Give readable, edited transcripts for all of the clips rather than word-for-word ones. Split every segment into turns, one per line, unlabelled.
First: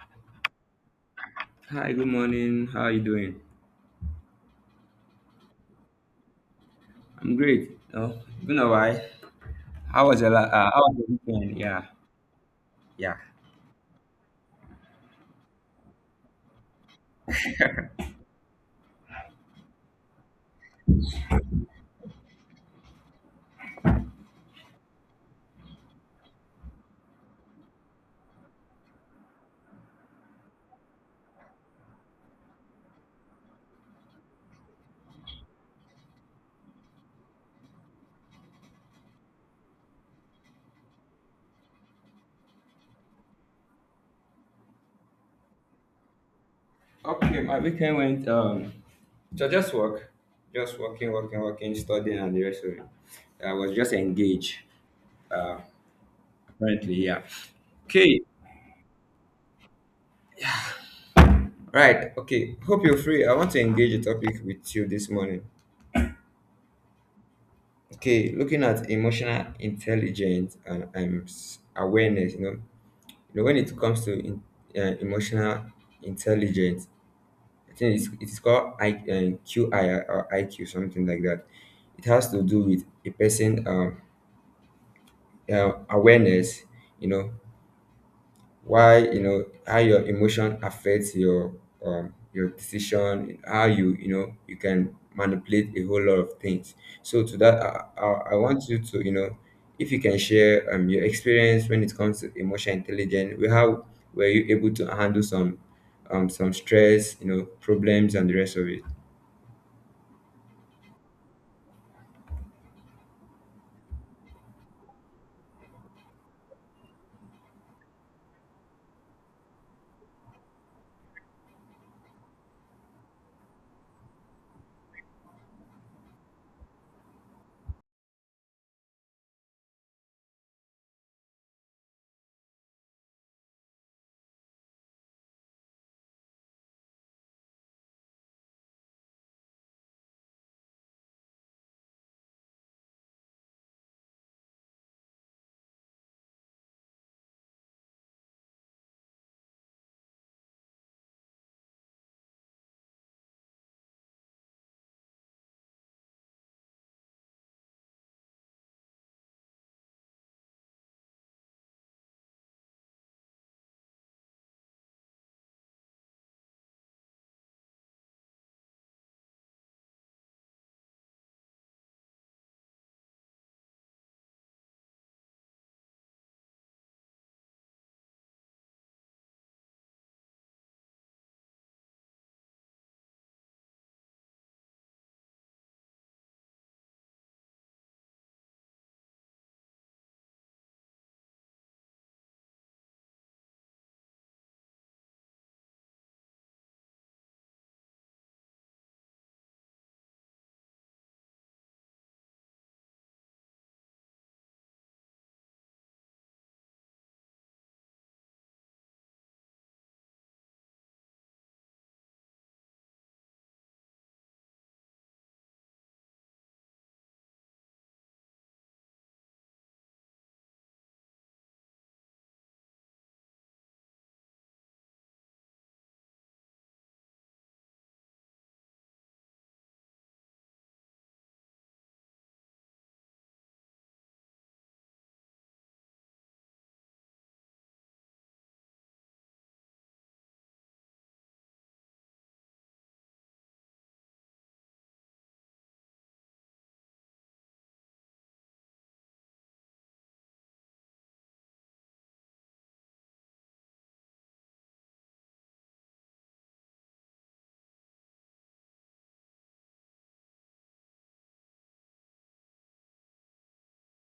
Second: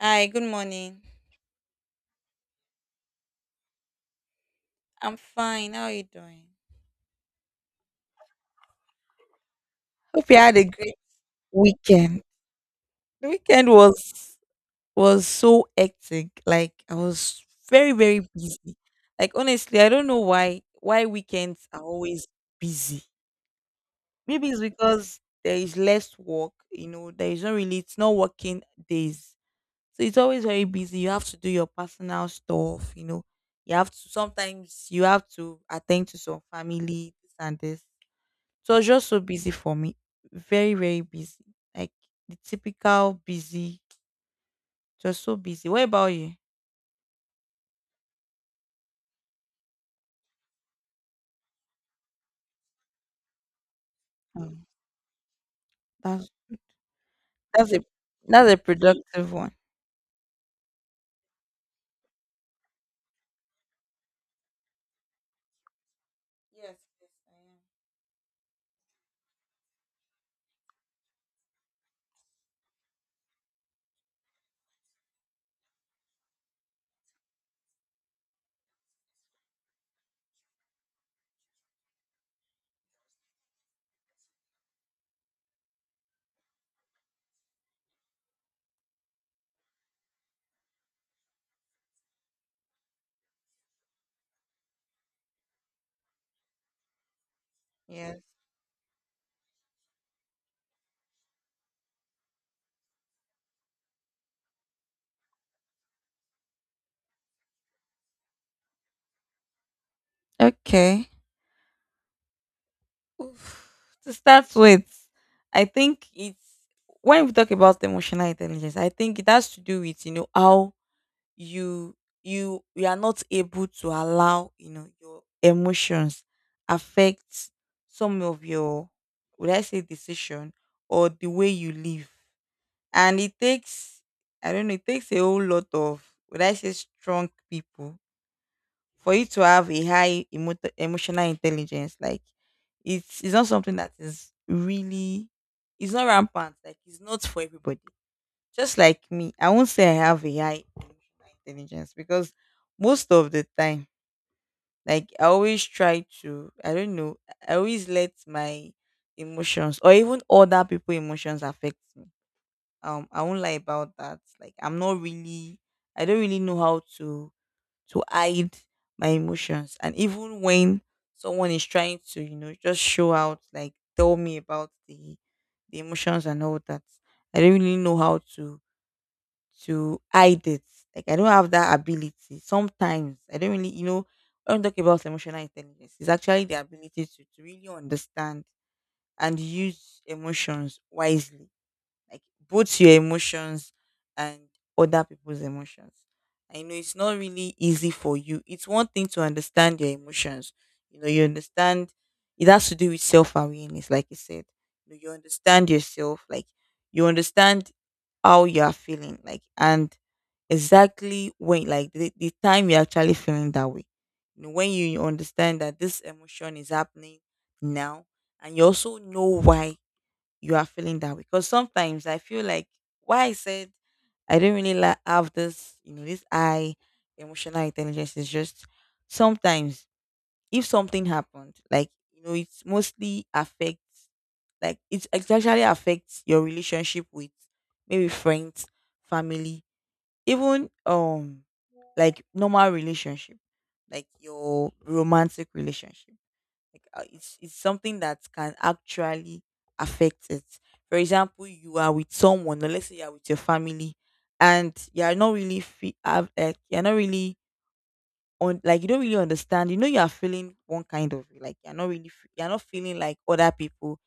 Hi, good morning.
Hi, good morning. How are you doing?
I'm fine. How are you doing?
I'm great. Oh, it's been a while. How was
Hope you had a
how was
great
your weekend? Yeah,
weekend.
yeah.
The weekend was so hectic. Like I was very busy. Like honestly, I don't know why weekends are always busy. Maybe it's because there is less work. You know, there is not really, it's not working days, so it's always very busy. You have to do your personal stuff. You know, you have to sometimes you have to attend to some family this and this. So it was just so busy for me. Very, very busy. Like the typical busy, just so busy. What about you?
Okay, my weekend went so just work, just working, studying, and the rest of it. I was just engaged.
Oh,
Uh,
that's
Apparently, yeah.
that's a
Okay,
that's a productive one.
right. Okay, hope you're free. I want to engage a topic with you this morning.
Yes, yes, I
Okay, looking at emotional intelligence and awareness. When it comes to emotional intelligence, I think it's called QI or IQ, something like that. It has to do with a person awareness, you know, why, how your emotion affects your decision, how you can manipulate a whole lot of things. So to that, I,
am.
I,
Yes.
I want you to, if you can share your experience when it comes to emotional intelligence, how were you able to handle some stress, problems and the rest of it?
Okay. Oof. To start with, I think it's when we talk about emotional intelligence, I think it has to do with, you know, how you you are not able to allow, you know, your emotions affect some of your, would I say, decision or the way you live. And it takes, I don't know, it takes a whole lot of, would I say, strong people for you to have a high emotional intelligence. Like it's not something that is really, it's not rampant, like it's not for everybody. Just like me, I won't say I have a high emotional intelligence because most of the time, like I always try to, I don't know, I always let my emotions or even other people' emotions affect me. I won't lie about that. Like I'm not really, I don't really know how to hide my emotions, and even when someone is trying to, you know, just show out, like tell me about the emotions and all that. I don't really know how to hide it. Like I don't have that ability. Sometimes I don't really, you know, when we talk about emotional intelligence, it's actually the ability to really understand and use emotions wisely, like both your emotions and other people's emotions. I know it's not really easy for you. It's one thing to understand your emotions. You know, you understand it has to do with self awareness, like you said. You know, you understand yourself, like you understand how you are feeling, like, and exactly when, like, the time you're actually feeling that way. You know, when you understand that this emotion is happening now and you also know why you are feeling that way. Because sometimes I feel like why I said I don't really like have this, you know, this I emotional intelligence is just sometimes if something happened, like, you know, it's mostly affects, like it's, it actually affects your relationship with maybe friends, family, even like normal relationship, like your romantic relationship. Like it's something that can actually affect it. For example, you are with someone, or let's say you are with your family, and you are not really have, like you're not really on, like you don't really understand. You know you are feeling one kind of way, like you're not really you're not feeling like other people.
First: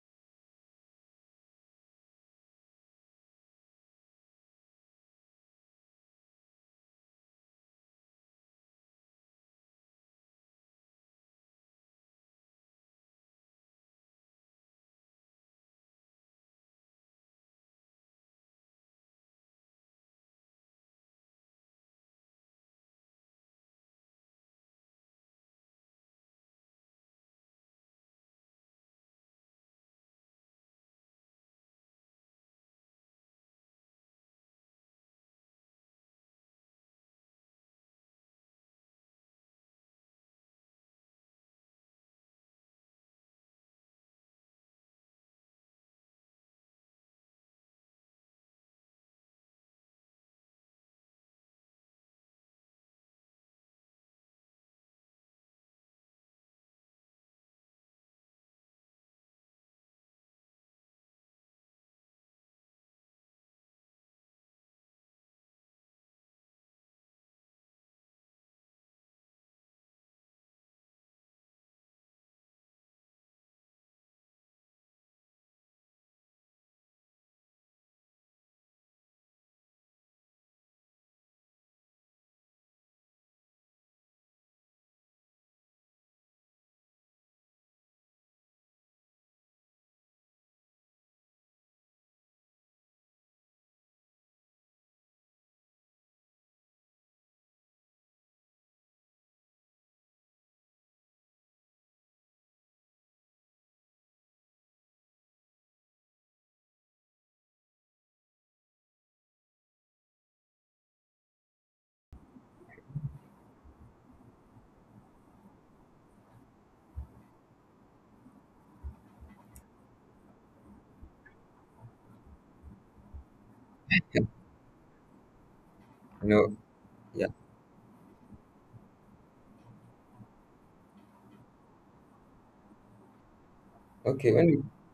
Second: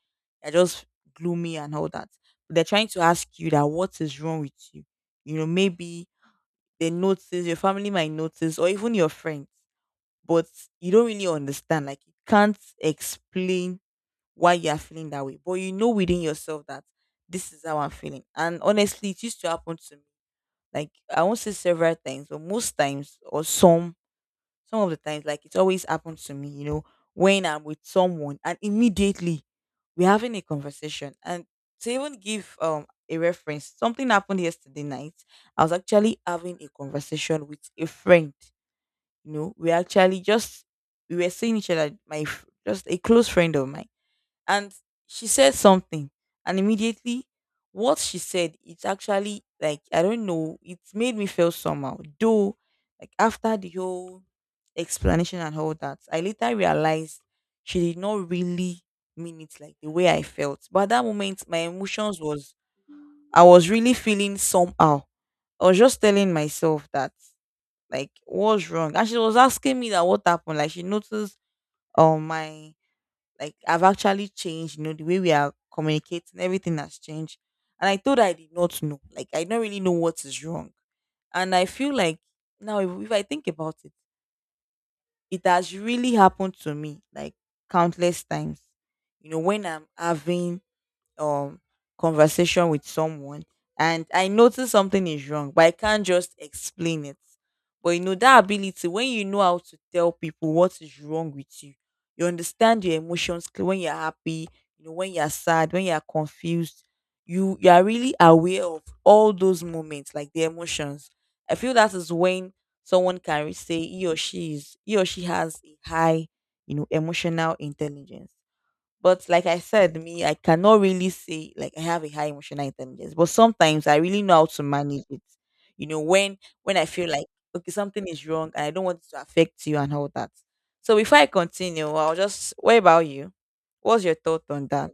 You're just gloomy and all that. They're trying to ask you that what is wrong with you. You know maybe they notice, your family might notice or even your friends, but you don't really understand. Like you can't explain why you are feeling that way. But you know within yourself that this is how I'm feeling. And honestly, it used to happen to me. Like I won't say several times, but most times or some of the times, like it always happens to me, you know, when I'm with someone and immediately we're having a conversation. And to even give a reference, something happened yesterday night. I was actually having a conversation with a friend. You know, we actually just we were seeing each other, my just a close friend of mine, and she said something, and immediately what she said, it's actually like, I don't know, it made me feel somehow though. Like after the whole explanation and all that, I later realized she did not really mean it like the way I felt. But at that moment my emotions was, I was really feeling somehow. I was just telling myself that, like, what's wrong. And she was asking me that what happened, like she noticed my, like, I've actually changed, you know, the way we are communicating, everything has changed. And I thought I did not know. Like I don't really know what is wrong. And I feel like now if I think about it, it has really happened to me like countless times. You know, when I'm having um conversation with someone and I notice something is wrong, but I can't just explain it. But you know that ability when you know how to tell people what is wrong with you, you understand your emotions clear when you're happy, you know, when you're sad, when you're confused, you are really aware of all those moments, like the emotions. I feel that is when someone can say he or she is, he or she has a high, you know, emotional intelligence. But like I said, me, I cannot really say like I have a high emotional intelligence. But sometimes I really know how to manage it. You know,
You
when
know,
when I feel like
yeah.
okay, something is wrong and I don't want it to affect you and all that. So before I continue, I'll just, what about you? What's your
Okay,
thought
when
on that?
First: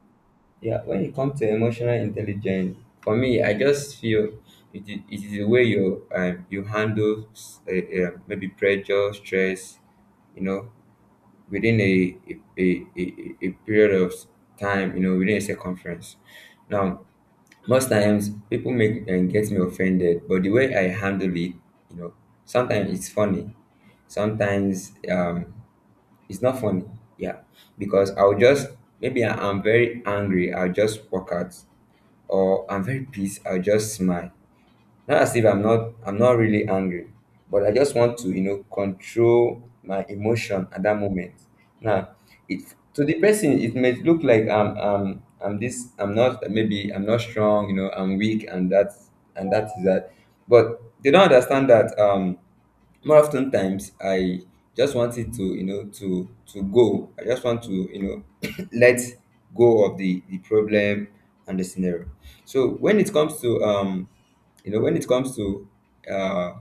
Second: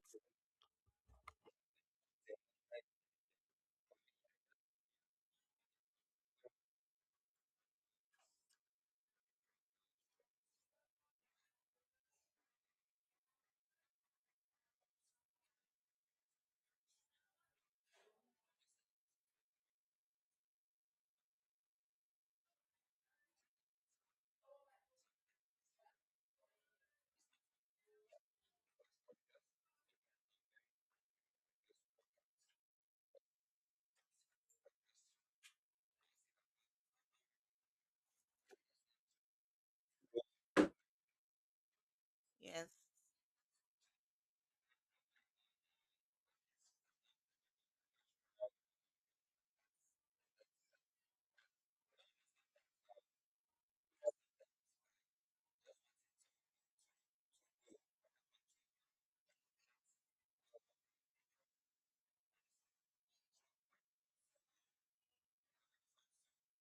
yeah, when it comes to emotional intelligence, for me, I just feel it is the way you handle maybe pressure, stress, you know, within a period of time, within a circumference. Now, most times people make and get me offended, but the way I handle it, you know, sometimes it's funny, sometimes it's not funny. Yeah. Because I'll just maybe I'm very angry, I'll just walk out. Or I'm very pissed, I'll just smile. Not as if I'm not really angry. But I just want to, control my emotion at that moment. Now it
Yes,
to the person it may look like I'm this I'm not maybe I'm not strong, I'm weak and that is that. But they don't understand that more often times I just wanted to go. I just want to let go of the problem and the scenario. So when it comes to you know when it comes to uh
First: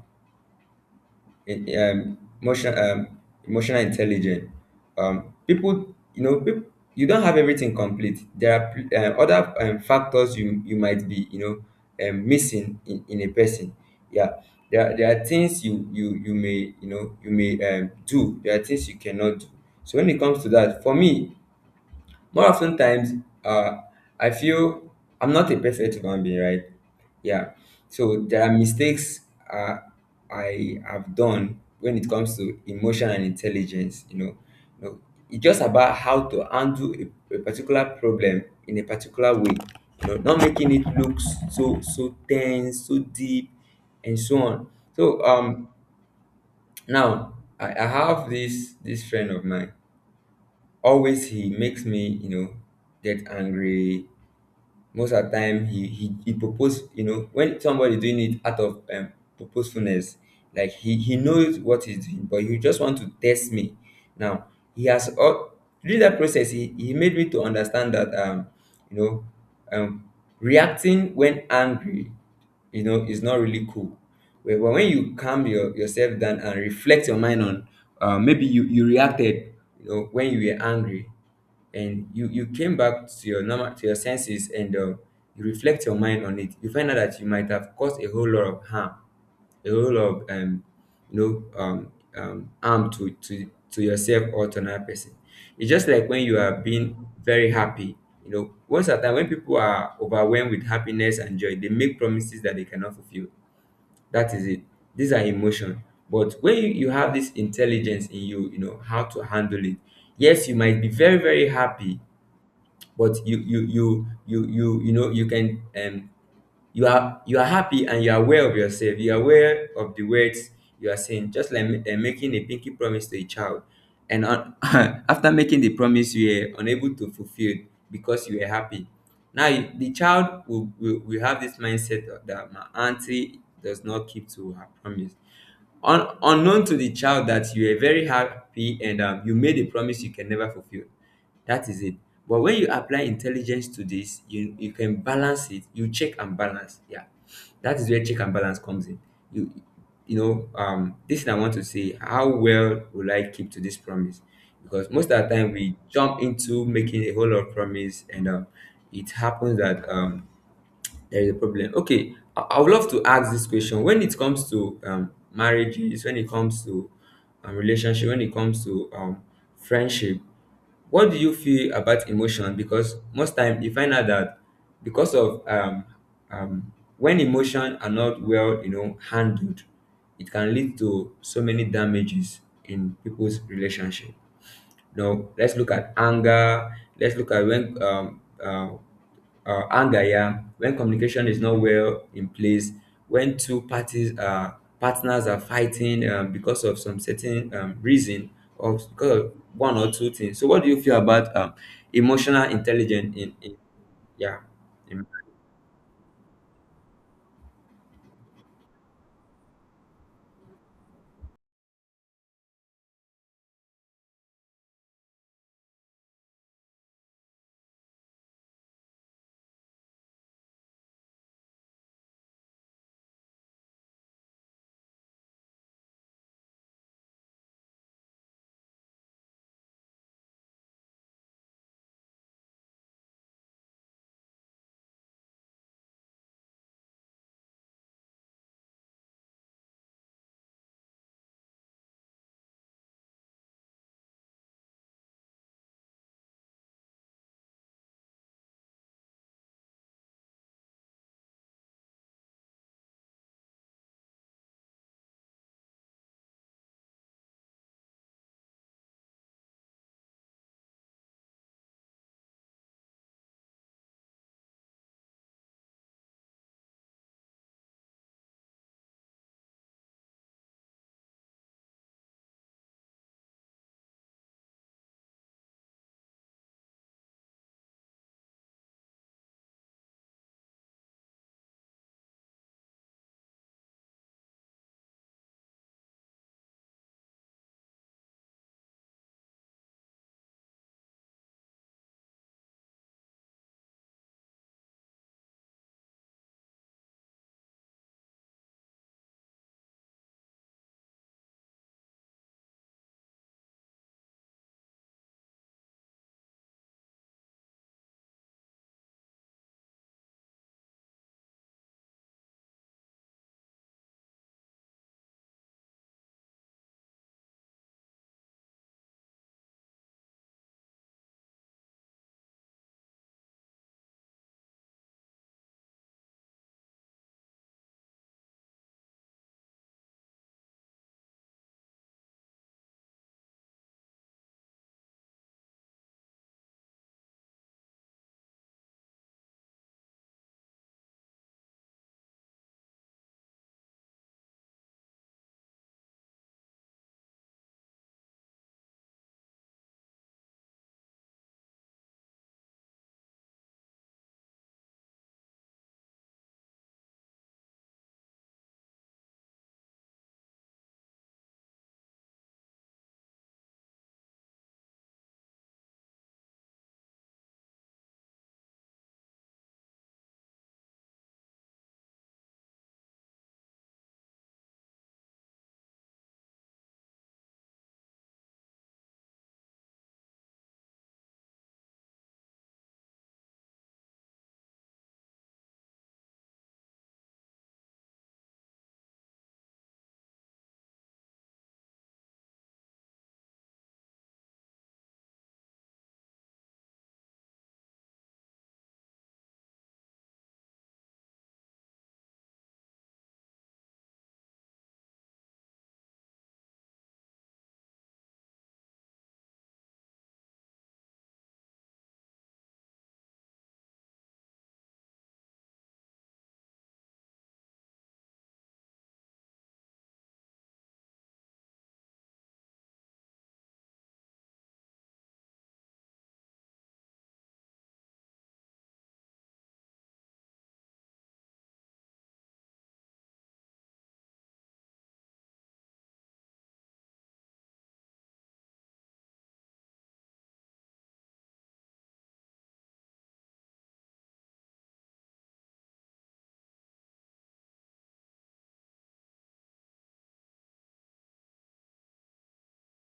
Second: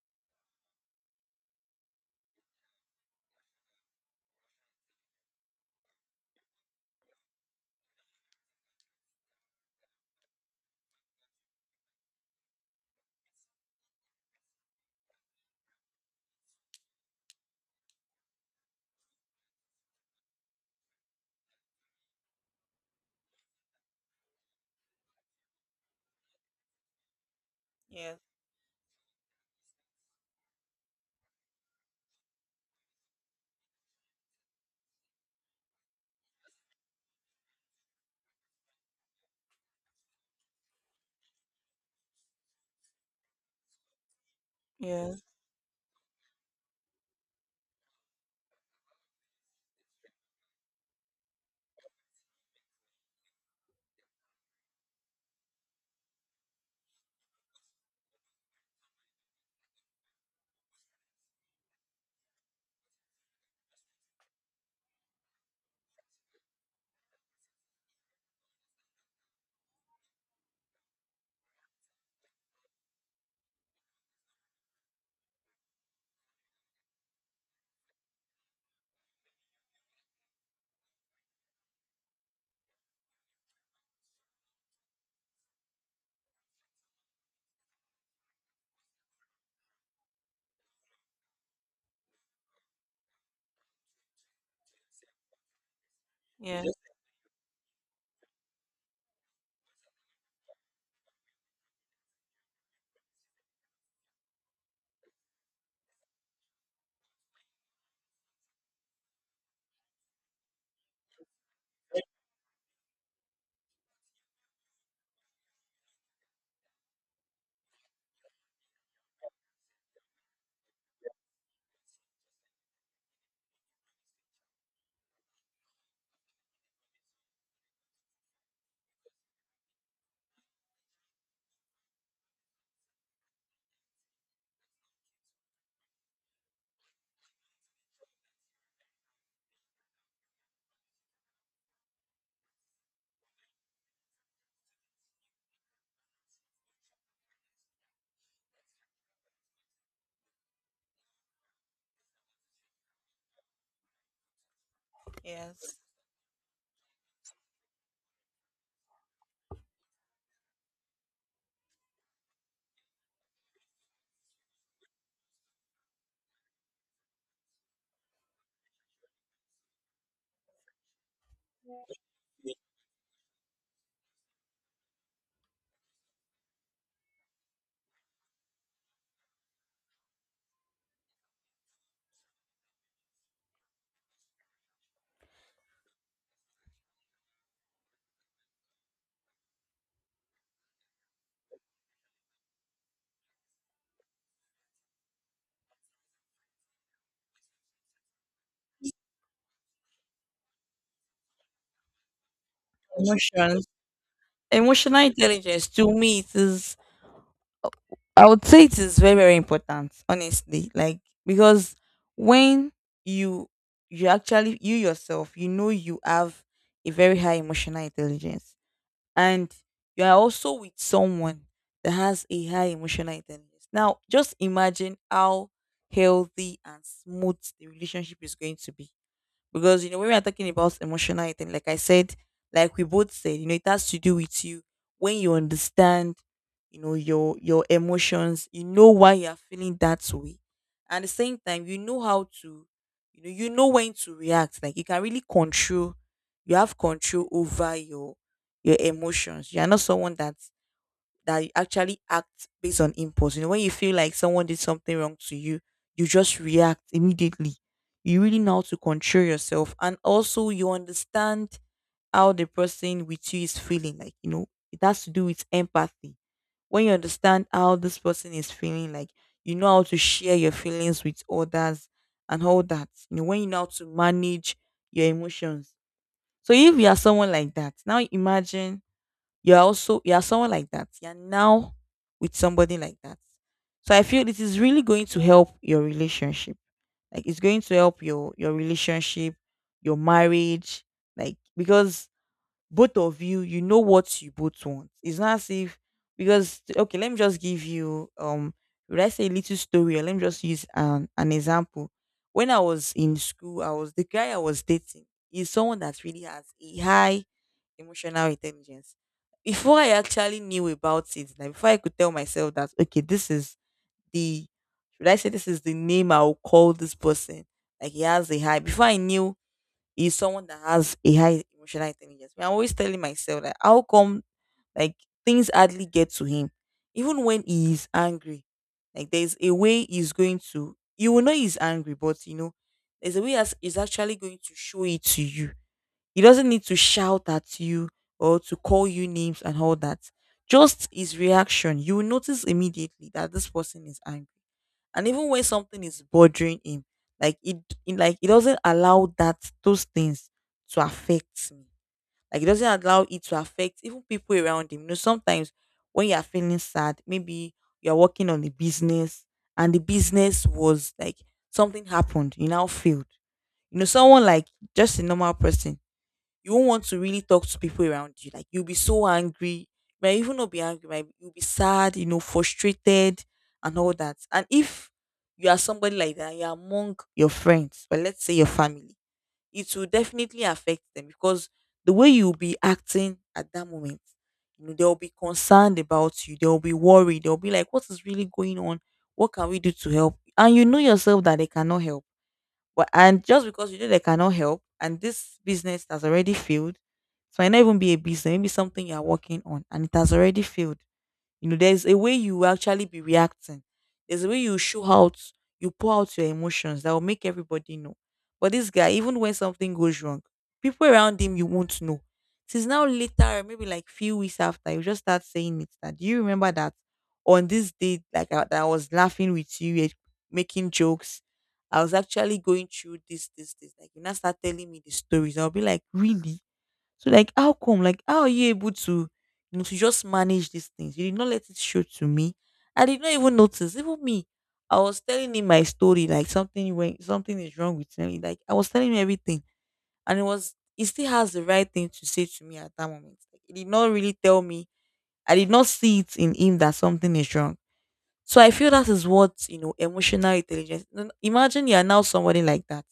in- um, emotion, um, emotional intelligence. Um, people, people, you don't have everything complete. There are other factors you might be, missing in a person. Yeah, there are things you may do. There are things you cannot do. So when it comes to that, for me, more often times, uh, I feel I'm not a perfect human being, right? Yeah.
yes,
So there are mistakes uh, I have done when it comes to emotion and intelligence. You know, it's just about how to handle a particular problem in a particular way. Not making it look so tense, so deep, and so on.
yes,
So now I have this friend of mine. Always he makes me, get angry. Most of the time he propose, when somebody doing it out of purposefulness, like he knows what he's doing, but he just want to test me. Now he has all through that process he made me to understand that you know, um reacting when angry is not really cool. But when you calm yourself down and reflect your mind on maybe you reacted when you were angry, and you came back to your normal to your senses, and you reflect your mind on it. You find out that you might have caused a whole lot of harm, a role of harm to yourself or to another person. It's just like when you are
yes,
being very happy. You know, once at a time when people are overwhelmed with happiness and joy, they make promises that they cannot fulfill. That is it. These are emotion. But when you have this intelligence in you, how to handle it. Yes, you might be very, very happy, but you can you are happy and you are aware of yourself. You are aware of the words you are saying, just like making a pinky promise to a child and on, after making the promise you were unable to fulfill because you were happy. Now the child will have this mindset of that my auntie does not keep to her promise. Unknown to the child that you are very happy and you made a promise you can never fulfill. That is it. But when you apply intelligence to this, you can balance it. You check and balance. Yeah. That is where check and balance comes in. You this thing I want to say, how well will I keep to this promise? Because most of the time
yes,
we jump into making a whole lot of promise and it happens that there is a problem. Okay, I would love to ask this question. When it comes to marriages, when it comes to relationship, when it comes to friendship, what do you feel about emotion?
yes.
Because most time you find out that because of um, when emotion are not well, handled, it can lead to so many damages in people's relationship. Now, let's look at anger. Let's look at when anger, yeah, when communication is not well in place, when two parties, partners, are fighting because of some certain reason or because of one or two things. So what do you feel about emotional intelligence in
Emotions.
yeah,
Emotional
in-
intelligence to me, it is, I would say it is very, very important, honestly. Like because when you you actually, you yourself, you know you have a very high emotional intelligence, and you are also with someone that has a high emotional intelligence. Now just imagine how healthy and smooth the relationship is going to be. Because, you know, when we are talking about emotional eating, like I said, like we both said, you know, it has to do with you. When you understand, you know, your emotions, you know why you are feeling that way. And at the same time, you know how to, you know when to react. Like you can really control, you have control over your emotions. You are not someone that you actually act based on impulse. You know, when you feel like someone did something wrong to you, you just react immediately. You really know how to control yourself. And also, you understand how the person with you is feeling. Like, you know, it has to do with empathy. When you understand how this person is feeling, like, you know how to share your feelings with others and all that. You know, when you know how to manage your emotions. So if you are someone like that, now imagine you're also, you're someone like that. You're now with somebody like that. So I feel it is really going to help your relationship. Like it's going to help your relationship, your marriage, like because both of you, you know what you both want. It's not as if, because, okay, let me just give you would I say a little story, or let me just use an example. When I was in school, I was, the guy I was dating is someone that really has a high emotional intelligence. Before I actually knew about it, like before I could tell myself that okay, this is the, should I say, this is the name I'll call this person. Like he has a high, before I knew, is someone that has a high emotional intelligence. I'm always telling myself that how come, like, things hardly get to him, even when he is angry. Like there's a way he's going to, you will know he's angry, but you know, there's a way as he's actually going to show it to you. He doesn't need to shout at you or to call you names and all that. Just his reaction, you will notice immediately that this person is angry. And even when something is bothering him, like it, like he doesn't allow that those things to affect me. Like he doesn't allow it to affect even people around him. You know sometimes when you're feeling sad, maybe you're working on a business, and the business was like, something happened, you now failed. You know someone like, just a normal person, you won't want to really talk to people around you. Like you'll be so angry. You might even not be angry, might, you'll be sad, you know, frustrated and all that. And if you are somebody like that, you're among your friends, but let's say your family, it will definitely affect them because the way you'll be acting at that moment, they'll be concerned about you, they'll be worried, they'll be like, what is really going on? What can we do to help? And you know yourself that they cannot help but and just because you know they cannot help, and this business has already failed, it might not even be a business, maybe something you are working on, and it has already failed. You know, there's a way you will actually be reacting. There's a way you show out, you pour out your emotions that will make everybody know. But this guy, even when something goes wrong, people around him you won't know. Since now later, maybe like few weeks after, you just start saying it. That do you remember that on this day, like I, that I was laughing with you, eh, making jokes. I was actually going through this, this, this. Like you now start telling me the stories. I'll be like, really? So like how come? Like how are you able to you know to just manage these things? You did not let it show to me. I did not even notice. Even me. I was telling him my story, like something is wrong with me. Like I was telling him everything. And it was he still has the right thing to say to me at that moment. Like, he did not really tell me. I did not see it in him that something is wrong. So I feel that is what you know emotional intelligence. No- no, Imagine you are now somebody like that.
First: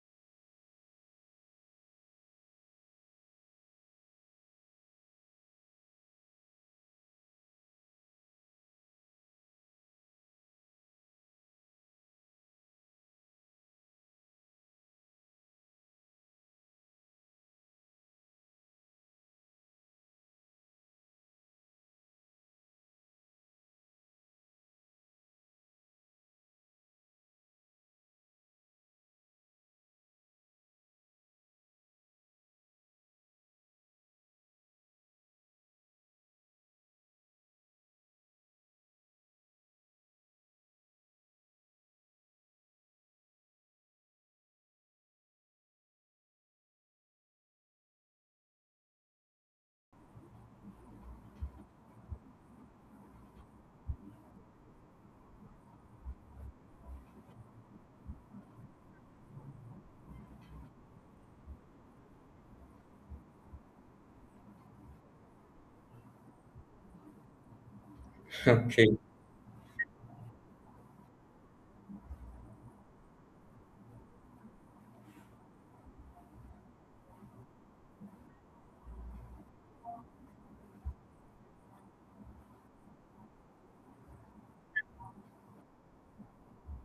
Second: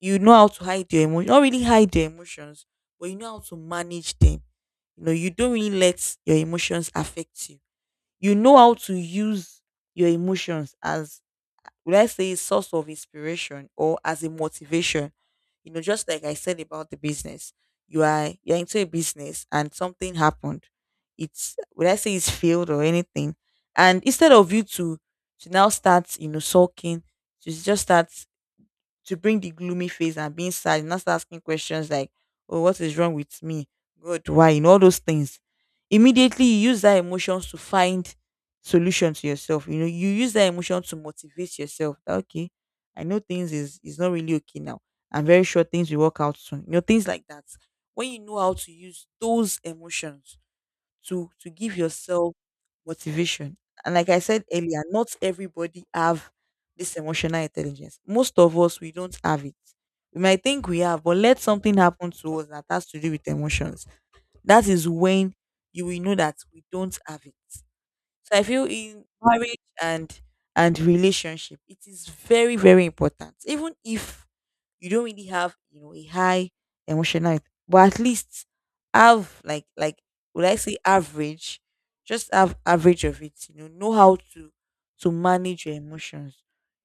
You know how to hide your emotion, not really hide your emotions, but you know how to manage them, you know, you don't really let your emotions affect you. You know how to use your emotions as, would I say, source of inspiration or as a motivation. You know, just like I said about the business, you're into a business and something happened. It's would I say it's failed or anything, and instead of you to now start, you know, sulking, to just start to bring the gloomy face and being sad, you start asking questions like, "Oh, what is wrong with me? God, why?" You know all those things. Immediately, you use that emotions to find solution to yourself. You know, you use that emotion to motivate yourself. That, okay, I know things is not really okay now. I'm very sure things will work out soon. You know, things like that. When you know how to use those emotions to give yourself motivation. And like I said earlier, not everybody have this emotional intelligence. Most of us we don't have it. We might think we have, but let something happen to us that has to do with emotions. That is when you will know that we don't have it. So I feel
okay,
in marriage and relationship, it is very, very important. Even if you don't really have you know a high emotional but at least have like would I say average, just have average of it, you know how to manage your emotions,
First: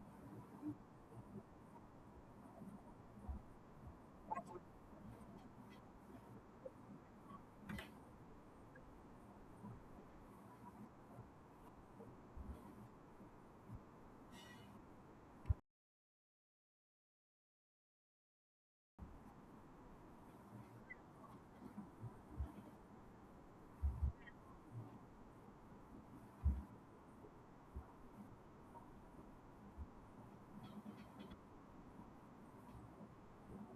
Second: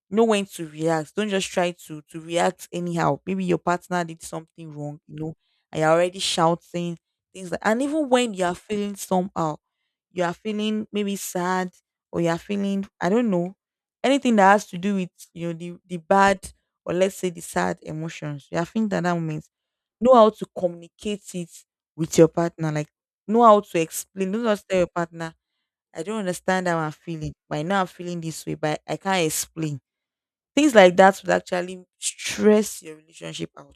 know when to react, don't just try to react anyhow. Maybe your partner did something wrong, you know, and you're already shouting things like, and even when you are feeling somehow, you are feeling maybe sad or you are feeling I don't know, anything that has to do with you know the bad or let's say the sad emotions you are feeling at that moment, know how to communicate it with your partner. Like know how to explain. Don't just tell your partner, I don't understand how I'm feeling, but I know I'm feeling this way, but I can't explain. Things like that would actually stress your relationship out.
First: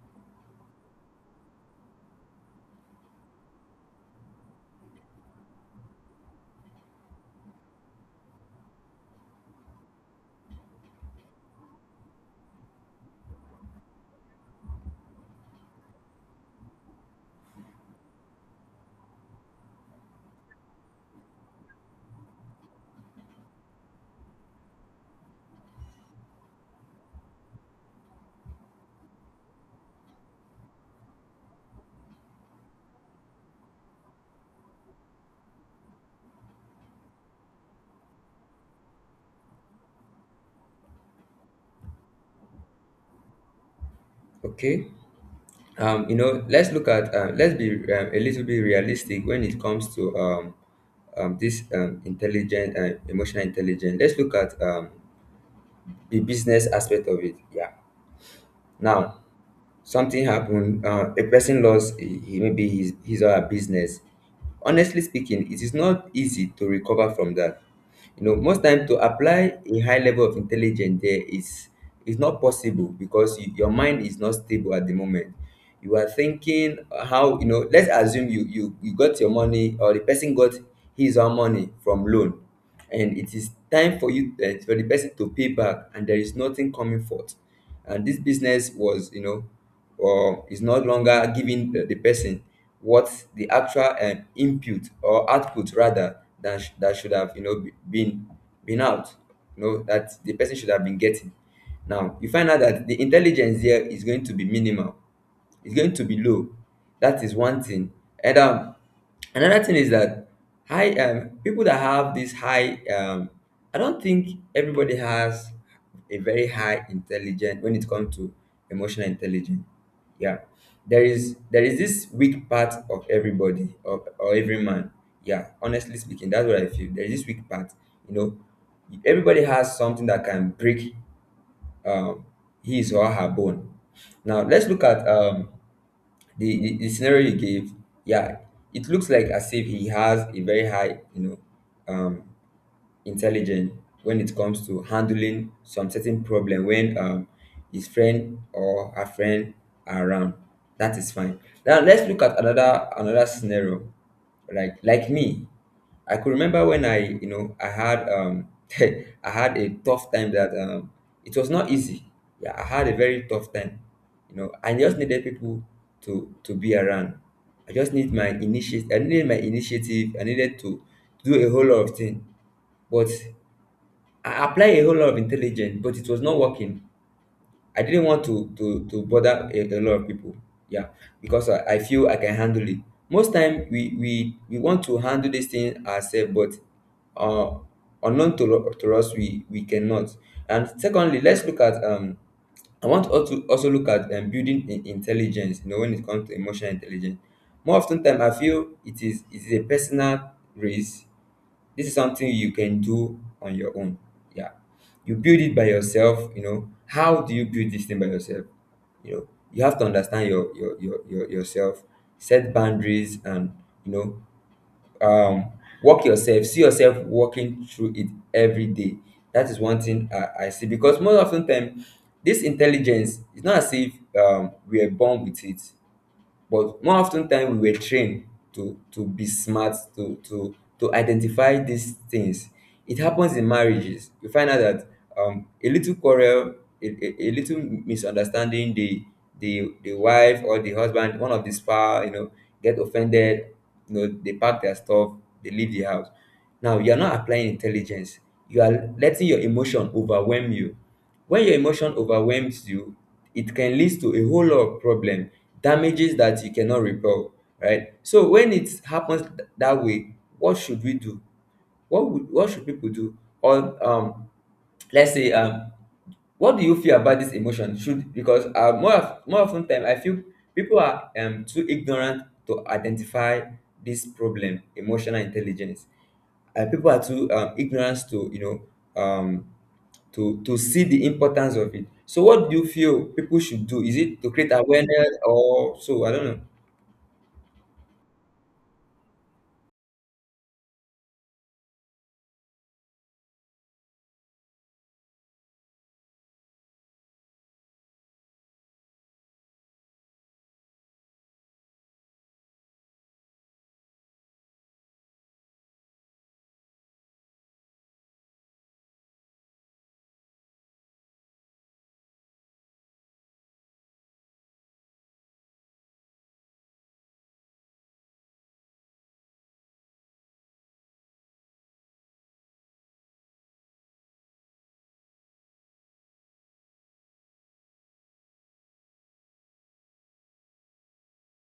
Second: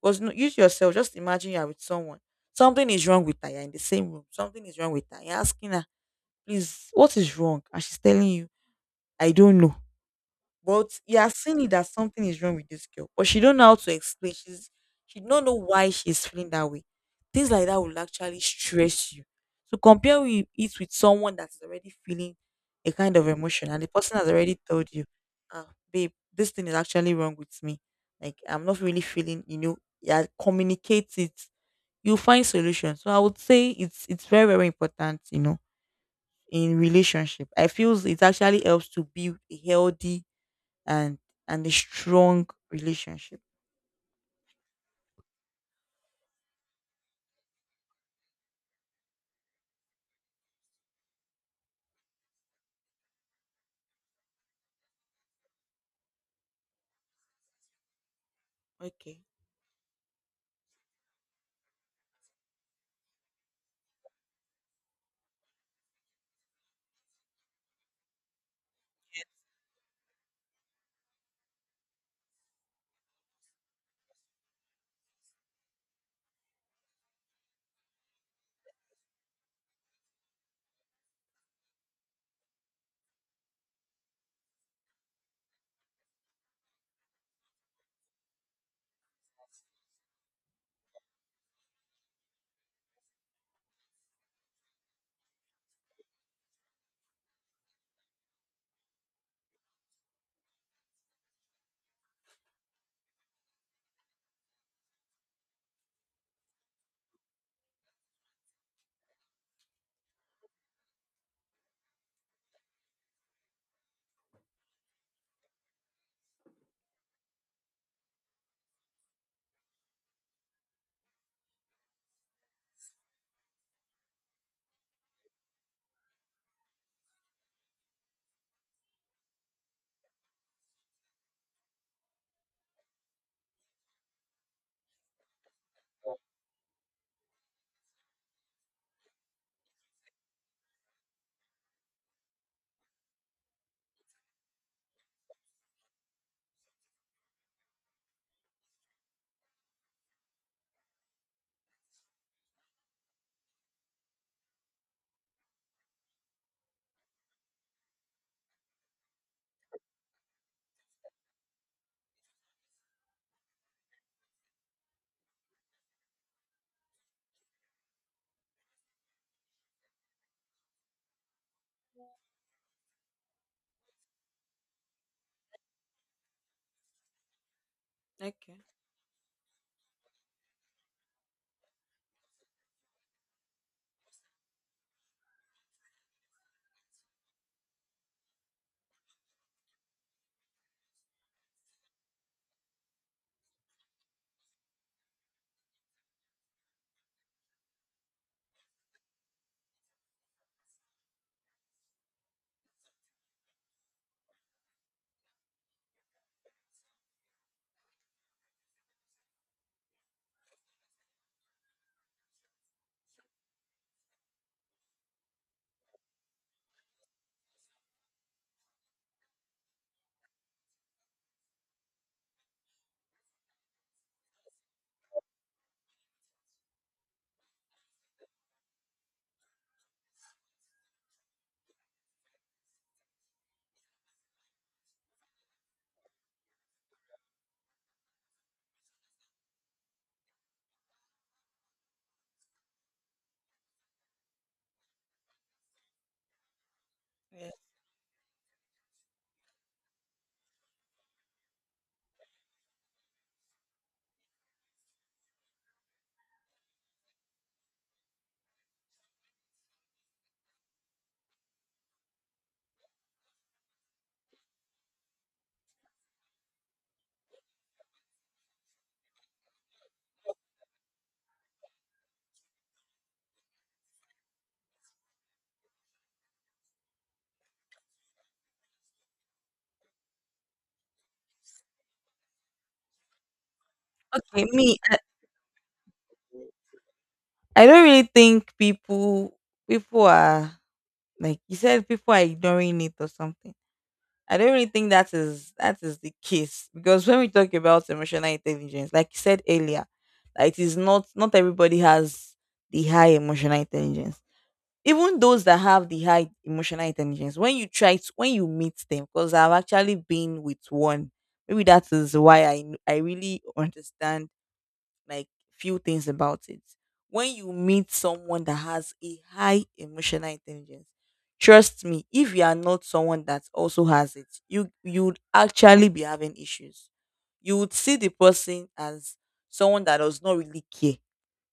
Because no, use yourself, just imagine you are with someone. Something is wrong with her. You're in the same room. Something is wrong with her. You're asking her, please, what is wrong? And she's telling you, I don't know, but you are seeing it that something is wrong with this girl, but she don't know how to explain. She don't know why she's feeling that way. Things like that will actually stress you. So compare with it with someone that's already feeling a kind of emotion, and the person has already told you, "Ah, babe, this thing is actually wrong with me. Like I'm not really feeling." You know, yeah, communicate it. You find solutions. So I would say it's very, very important. You know, in relationship, I feel it actually helps to build a healthy and and a strong relationship.
okay, let's look at let's be a little bit realistic when it comes to this intelligent emotional intelligence. Let's look at the business aspect of it, yeah. Now
Okay.
something happened. A person lost, he maybe his or her business. Honestly speaking, it is not easy to recover from that. Most time to apply a high level of intelligence there is not possible, because your mind is not stable at the moment. You are thinking how, let's assume you got your money, or the person got his or her money from loan, and it is time for you for the person to pay back, and there is nothing coming forth, and this business was, or is no longer giving the person what the actual input, or output rather, that should have been out, that the person should have been getting. Now you find out that the intelligence here is going to be minimal, it's going to be low. That is one thing. And another thing is that high, people that have this high, I don't think everybody has a very high intelligence when it comes to emotional intelligence. Yeah, there is this weak part of everybody or every man. Yeah, honestly speaking, that's what I feel. There is this weak part. You know, everybody has something that can break um, his or her bone. Now let's look at the scenario you gave, yeah, it looks like as if he has a very high, um, intelligent when it comes to handling some certain problem when his friend or her friend are around. That is fine. Now let's look at another scenario. Like me, I could remember when I you know I had I had a tough time that it was not easy. Yeah, I had a very tough time. You know, I just needed people to be around. I just need my initiative. I needed my initiative. I needed to do a whole lot of things. But I applied a whole lot of intelligence, but it was not working. I didn't want to
Okay.
to to bother a lot of people. Yeah, because I feel I can handle it. Most time we want to handle this thing ourselves, but uh, unknown to us, we cannot. And secondly, let's look at. I want us to also look at building intelligence. When it comes to emotional intelligence, more often time I feel it is a personal race. This is something you can do on your own. Yeah. You build it by yourself. How do you build this thing by yourself? You know, you have to understand your yourself, set boundaries and you know, um work yourself, see yourself working through it every day. That is one thing I see because most often time this intelligence is not as if we are born with it, but more often time we were trained to be smart, to identify these things. It happens in marriages. You find out that a little quarrel, a little misunderstanding, the wife or the husband, one of the spouse, get offended. You know, they pack their stuff, they leave the house. Now you are not applying
Yeah.
intelligence. You are letting your emotion overwhelm you. When your emotion overwhelms you, it can lead to a whole lot of problem, damages that you cannot repel. Right, so when it happens that way, what should we do? What would what should people do or Let's say, what do you feel about this emotion should, because more often time I feel people are too ignorant to identify this problem, emotional intelligence. People are too ignorant to, you know, to see the importance of it. So what do you feel people should do? Is it to
Okay,
create
me,
awareness or so? I don't know.
I don't really think people are, like you said, people are ignoring it or something. I don't really think that is the case because when we talk about emotional intelligence, like you said earlier, like it is not, not everybody has the high emotional intelligence. Even those that have the high emotional intelligence, when you try to, when you meet them, because I've actually been with one, maybe that is why I really understand, like, few things about it. When you meet someone that has a high emotional intelligence, trust me, if you are not someone that also has it, you'd actually be having issues. You would see the person as someone that does not really care,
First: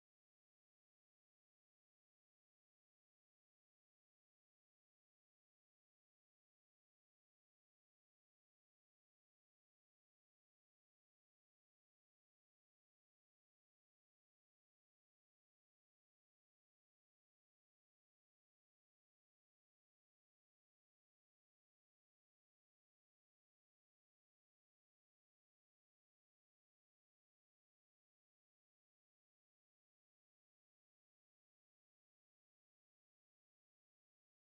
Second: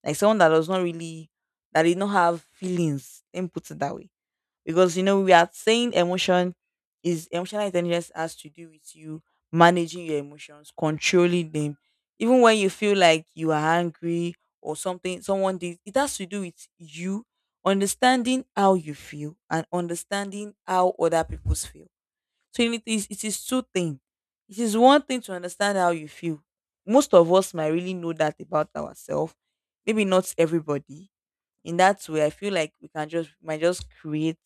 like someone that does not really, that did not have feelings. Let me put it that way, because you know we are saying emotional intelligence has to do with you managing your emotions, controlling them, even when you feel like you are angry or something someone did. It has to do with you understanding how you feel and understanding how other people's feel. So you need, it is two things. It is one thing to understand how you feel. Most of us might really know that about ourselves. Maybe not everybody. In that way, I feel like we can just might just create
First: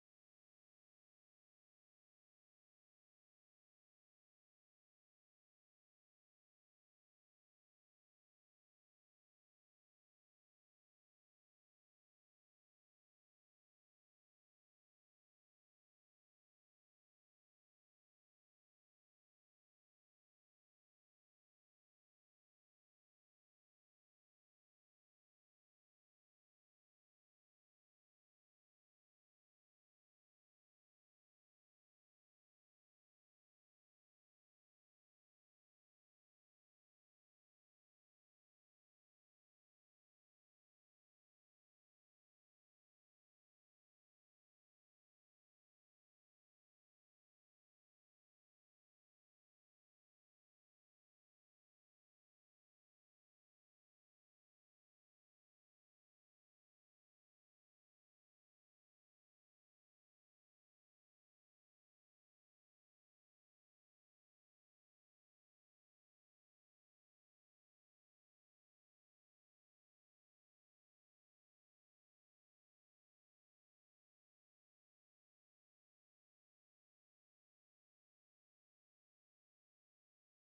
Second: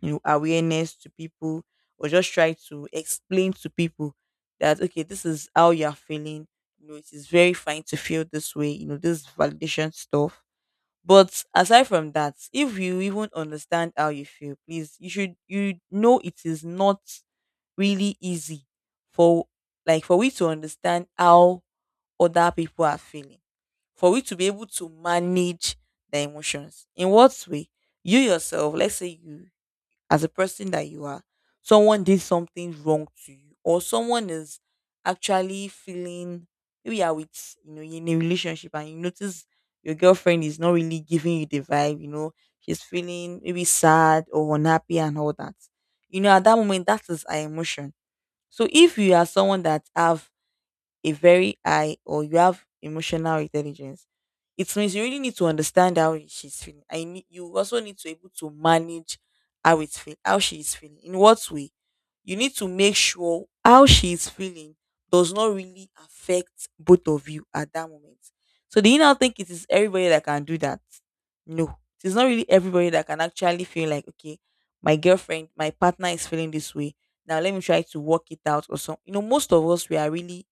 you know awareness to people, or just try to explain to people that okay, this is how you are feeling. You know, it is very fine to feel this way, you know, this validation stuff, but aside from that, if you even understand how you feel, please, you should, you know, it is not really easy for, like, for we to understand how other people are feeling, for we to be able to manage the emotions. In what way? You yourself, let's say you as a person that you are, someone did something wrong to you, or someone is actually feeling, maybe you're with, you know, you're in a relationship and you notice your girlfriend is not really giving you the vibe, you know, she's feeling maybe sad or unhappy and all that. You know, at that moment that is her emotion. So if you are someone that have a very high or you have emotional intelligence, it means you really need to understand how she's feeling. I need, you also need to able to manage how she is feeling. In what way? You need to make sure how she is feeling does not really affect both of you at that moment. So do you now think it is everybody that can do that? No. It's not really everybody that can actually feel like, okay, my girlfriend, my partner is feeling this way. Now let me try to work it out or something. You know, most of us we are really,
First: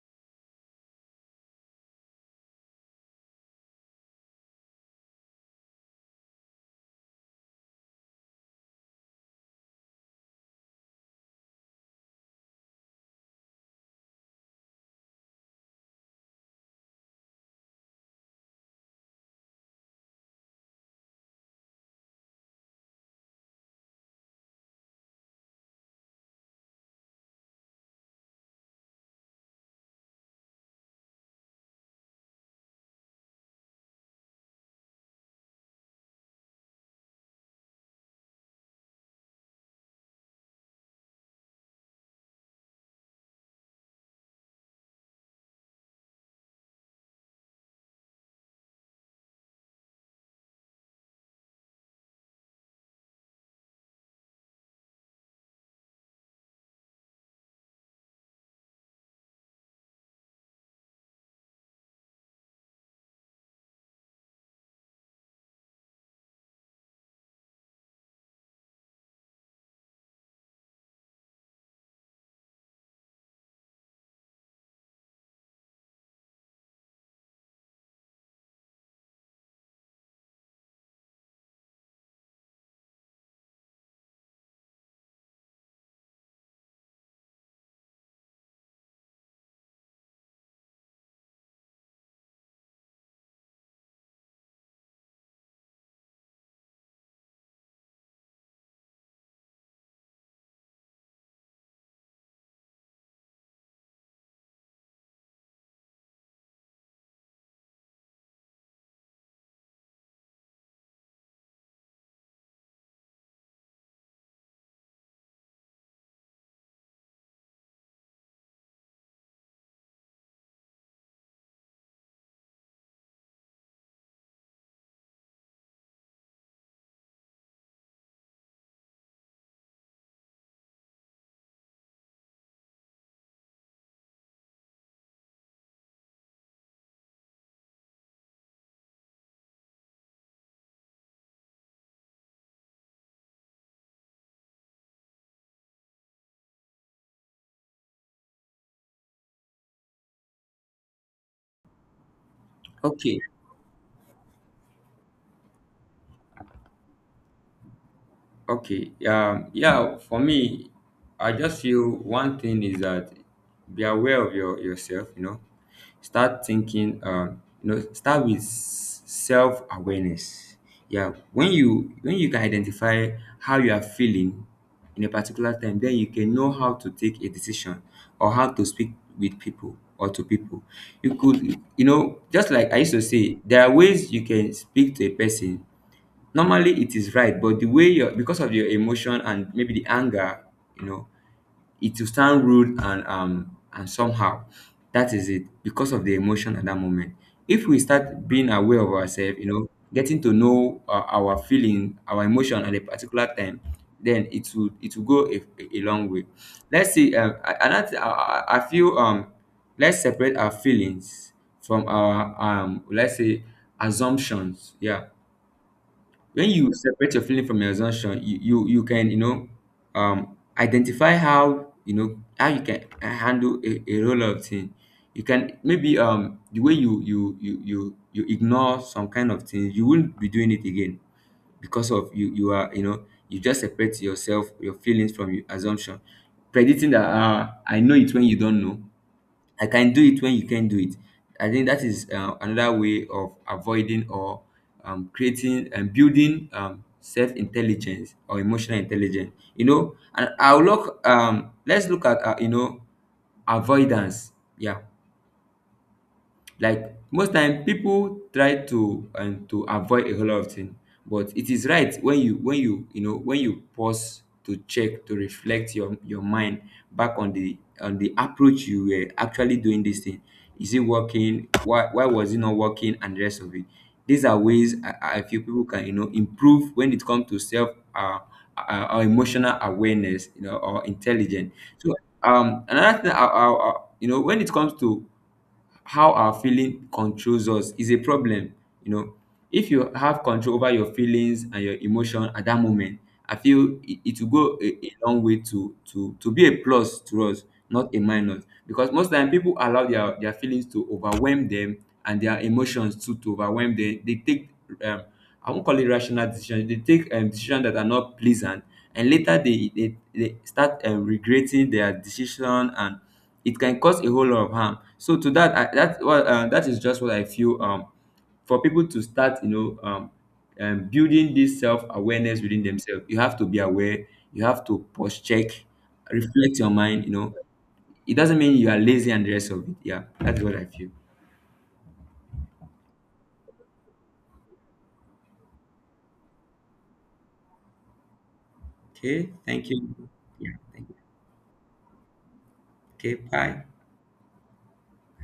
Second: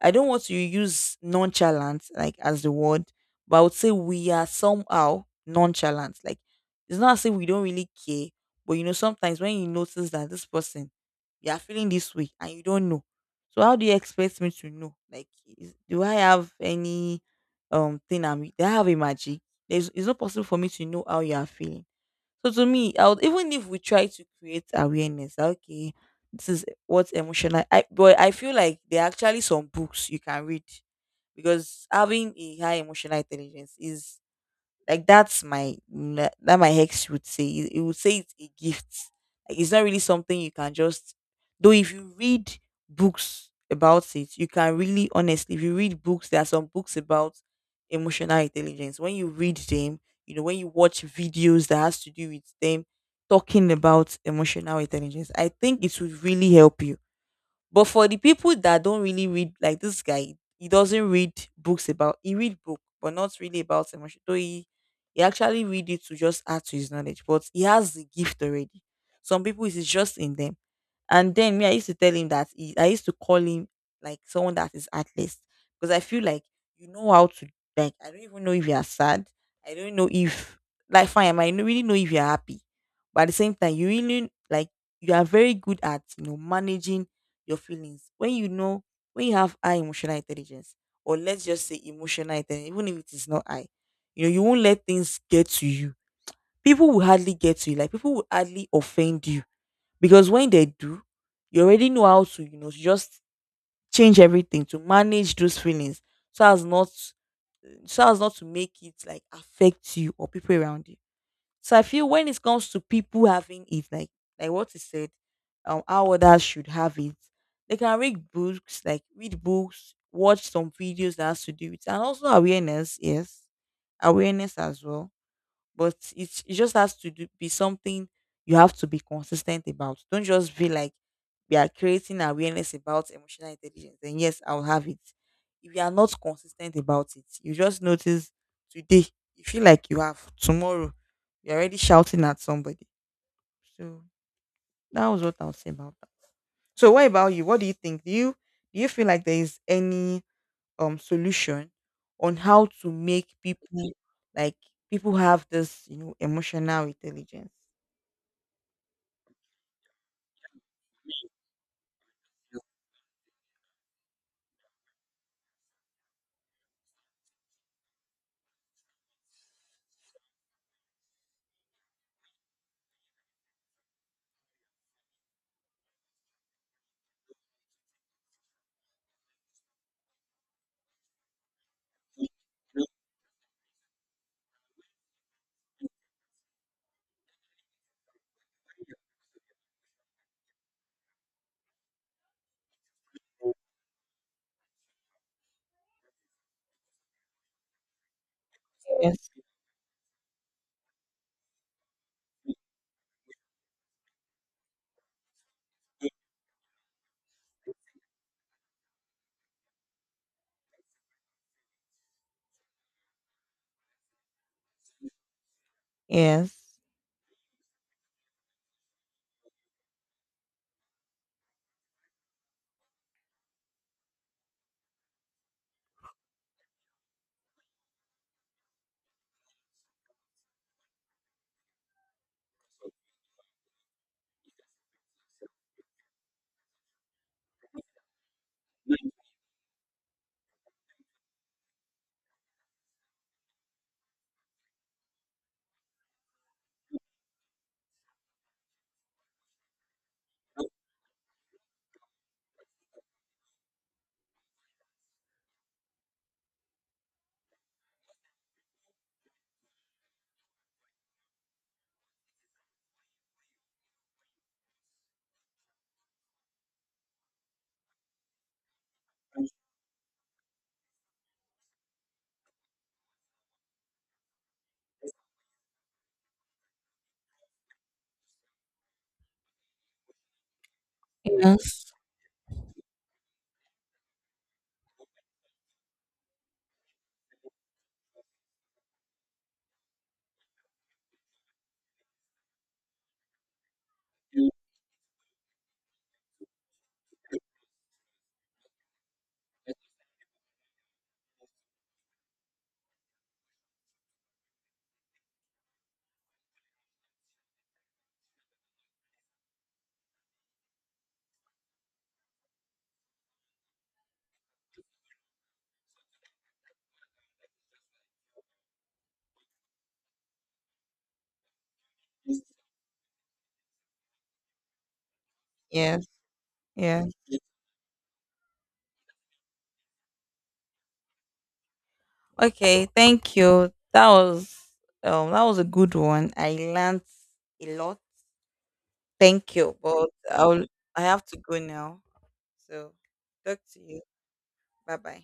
I don't want to use nonchalant, like, as the word, but I would say we are somehow nonchalant. Like, it's not as if we don't really care, but you know, sometimes when you notice that this person, you are feeling this way and you don't know. So how do you expect me to know? Like, is, do I have any thing, I'm do I have a magic? There's It's not possible for me to know how you are feeling. So to me, I would, even if we try to create awareness, that, okay, this is what emotional, I, but I feel like there are actually some books you can read, because having a high emotional intelligence is like, that's my that my ex would say. He would say it's a gift. Like it's not really something you can just. Though if you read books about it, you can really, honestly. If you read books, there are some books about emotional intelligence. When you read them, you know, when you watch videos that has to do with them talking about emotional intelligence, I think it would really help you. But for the people that don't really read, like this guy, he doesn't read books about. He read book, but not really about emotion. Though he actually read it to just add to his knowledge. But he has the gift already. Some people it is just in them, and then me, I used to tell him that he, I used to call him, like, someone that is heartless, because I feel like you know how to, like. I don't even know if you are sad. I don't know if, like, fine. I might not really know if you are happy, but at the same time, you really, like, you are very good at you know managing your feelings. When you know, when you have high emotional intelligence, or let's just say emotional intelligence, even if it is not high. You know, you won't let things get to you. People will hardly get to you. Like, people will hardly offend you because when they do, you already know how to, you know, just change everything to manage those feelings so as not, so as not to make it like affect you or people around you. So I feel when it comes to people having it, like what is said, how others should have it, they can read books, like read books, watch some videos that has to do with, and also awareness. Yes, awareness as well. But it's, it just has to do, be something you have to be consistent about. Don't just be like, we are creating awareness about emotional intelligence. And yes, I'll have it. If you are not consistent about it, you just notice today you feel like you have tomorrow. You're already shouting at somebody. So that was what I'll say about that. So what about you? What do you think? Do you, do you feel like there is any solution on how to
Okay.
make people, like, people have this you know emotional intelligence?
Okay, yeah, for me, I just feel one thing is that be aware of yourself, you know. Start thinking, you know, start with self awareness. Yeah, when you can identify how you are feeling in a particular time, then you can know how to take a decision or how to speak with people or to people. You could, you know, just like I used to say, there are ways you can speak to a person normally it is right, but the way your, because of your emotion and maybe the anger, you know, it will sound rude and somehow, that is it because of the emotion at that moment. If we start being aware of
Yes.
ourselves, you know, getting to know our feeling, our emotion at a particular time, then it will go a long way. Let's see, another I feel, let's separate our feelings from our, let's say, assumptions. Yeah, when
Yes.
you separate your feeling from your assumption, you can, you know, identify how, you know, how you can handle a role of thing. You can maybe, the way you ignore some kind of things, you won't be doing it again because of you, you are, you know, you just separate yourself, your feelings from your assumption, predicting that I know it when you don't know, I can do it when you can do it. I think that is another way of avoiding or creating and building self intelligence or emotional intelligence. You know, and I'll look. Let's look at you know, avoidance. Yeah, like most time people try to and to avoid a whole lot of things, but it is right when you, when you know, when you pause to check, to reflect your mind back on the approach you were actually doing this thing. Is it working? Why was it not working? And the rest of it. These are ways I feel people can, you know, improve when it comes to self or emotional awareness, you know, or intelligence.
Yes.
So another thing you know, when it comes to how our feeling controls us is a problem, you know. If you have control over your feelings and your emotion at that moment, I feel it will go a long way to to be a plus to us, not a minus, because most time people allow their feelings to overwhelm them and their emotions too to overwhelm them. They take um I won't call it rational decisions, they take decisions that are not pleasant, and later they start regretting their decision, and it can cause a whole lot of harm. So to that, I, that well, that is just what I feel. For people to start, you know, building this self awareness within themselves, you have to be aware. You have to post check,
Yes.
reflect your mind.
Yeah.
You know, it doesn't mean you are lazy and the rest of it. Yeah, that's what I feel.
Okay, thank you. That was that was a good one. I learned a lot.
Okay,
Thank
thank
you,
you.
but
Yeah,
I'll,
thank you.
I have to go now. So
Okay,
talk
bye.
to you. Bye bye.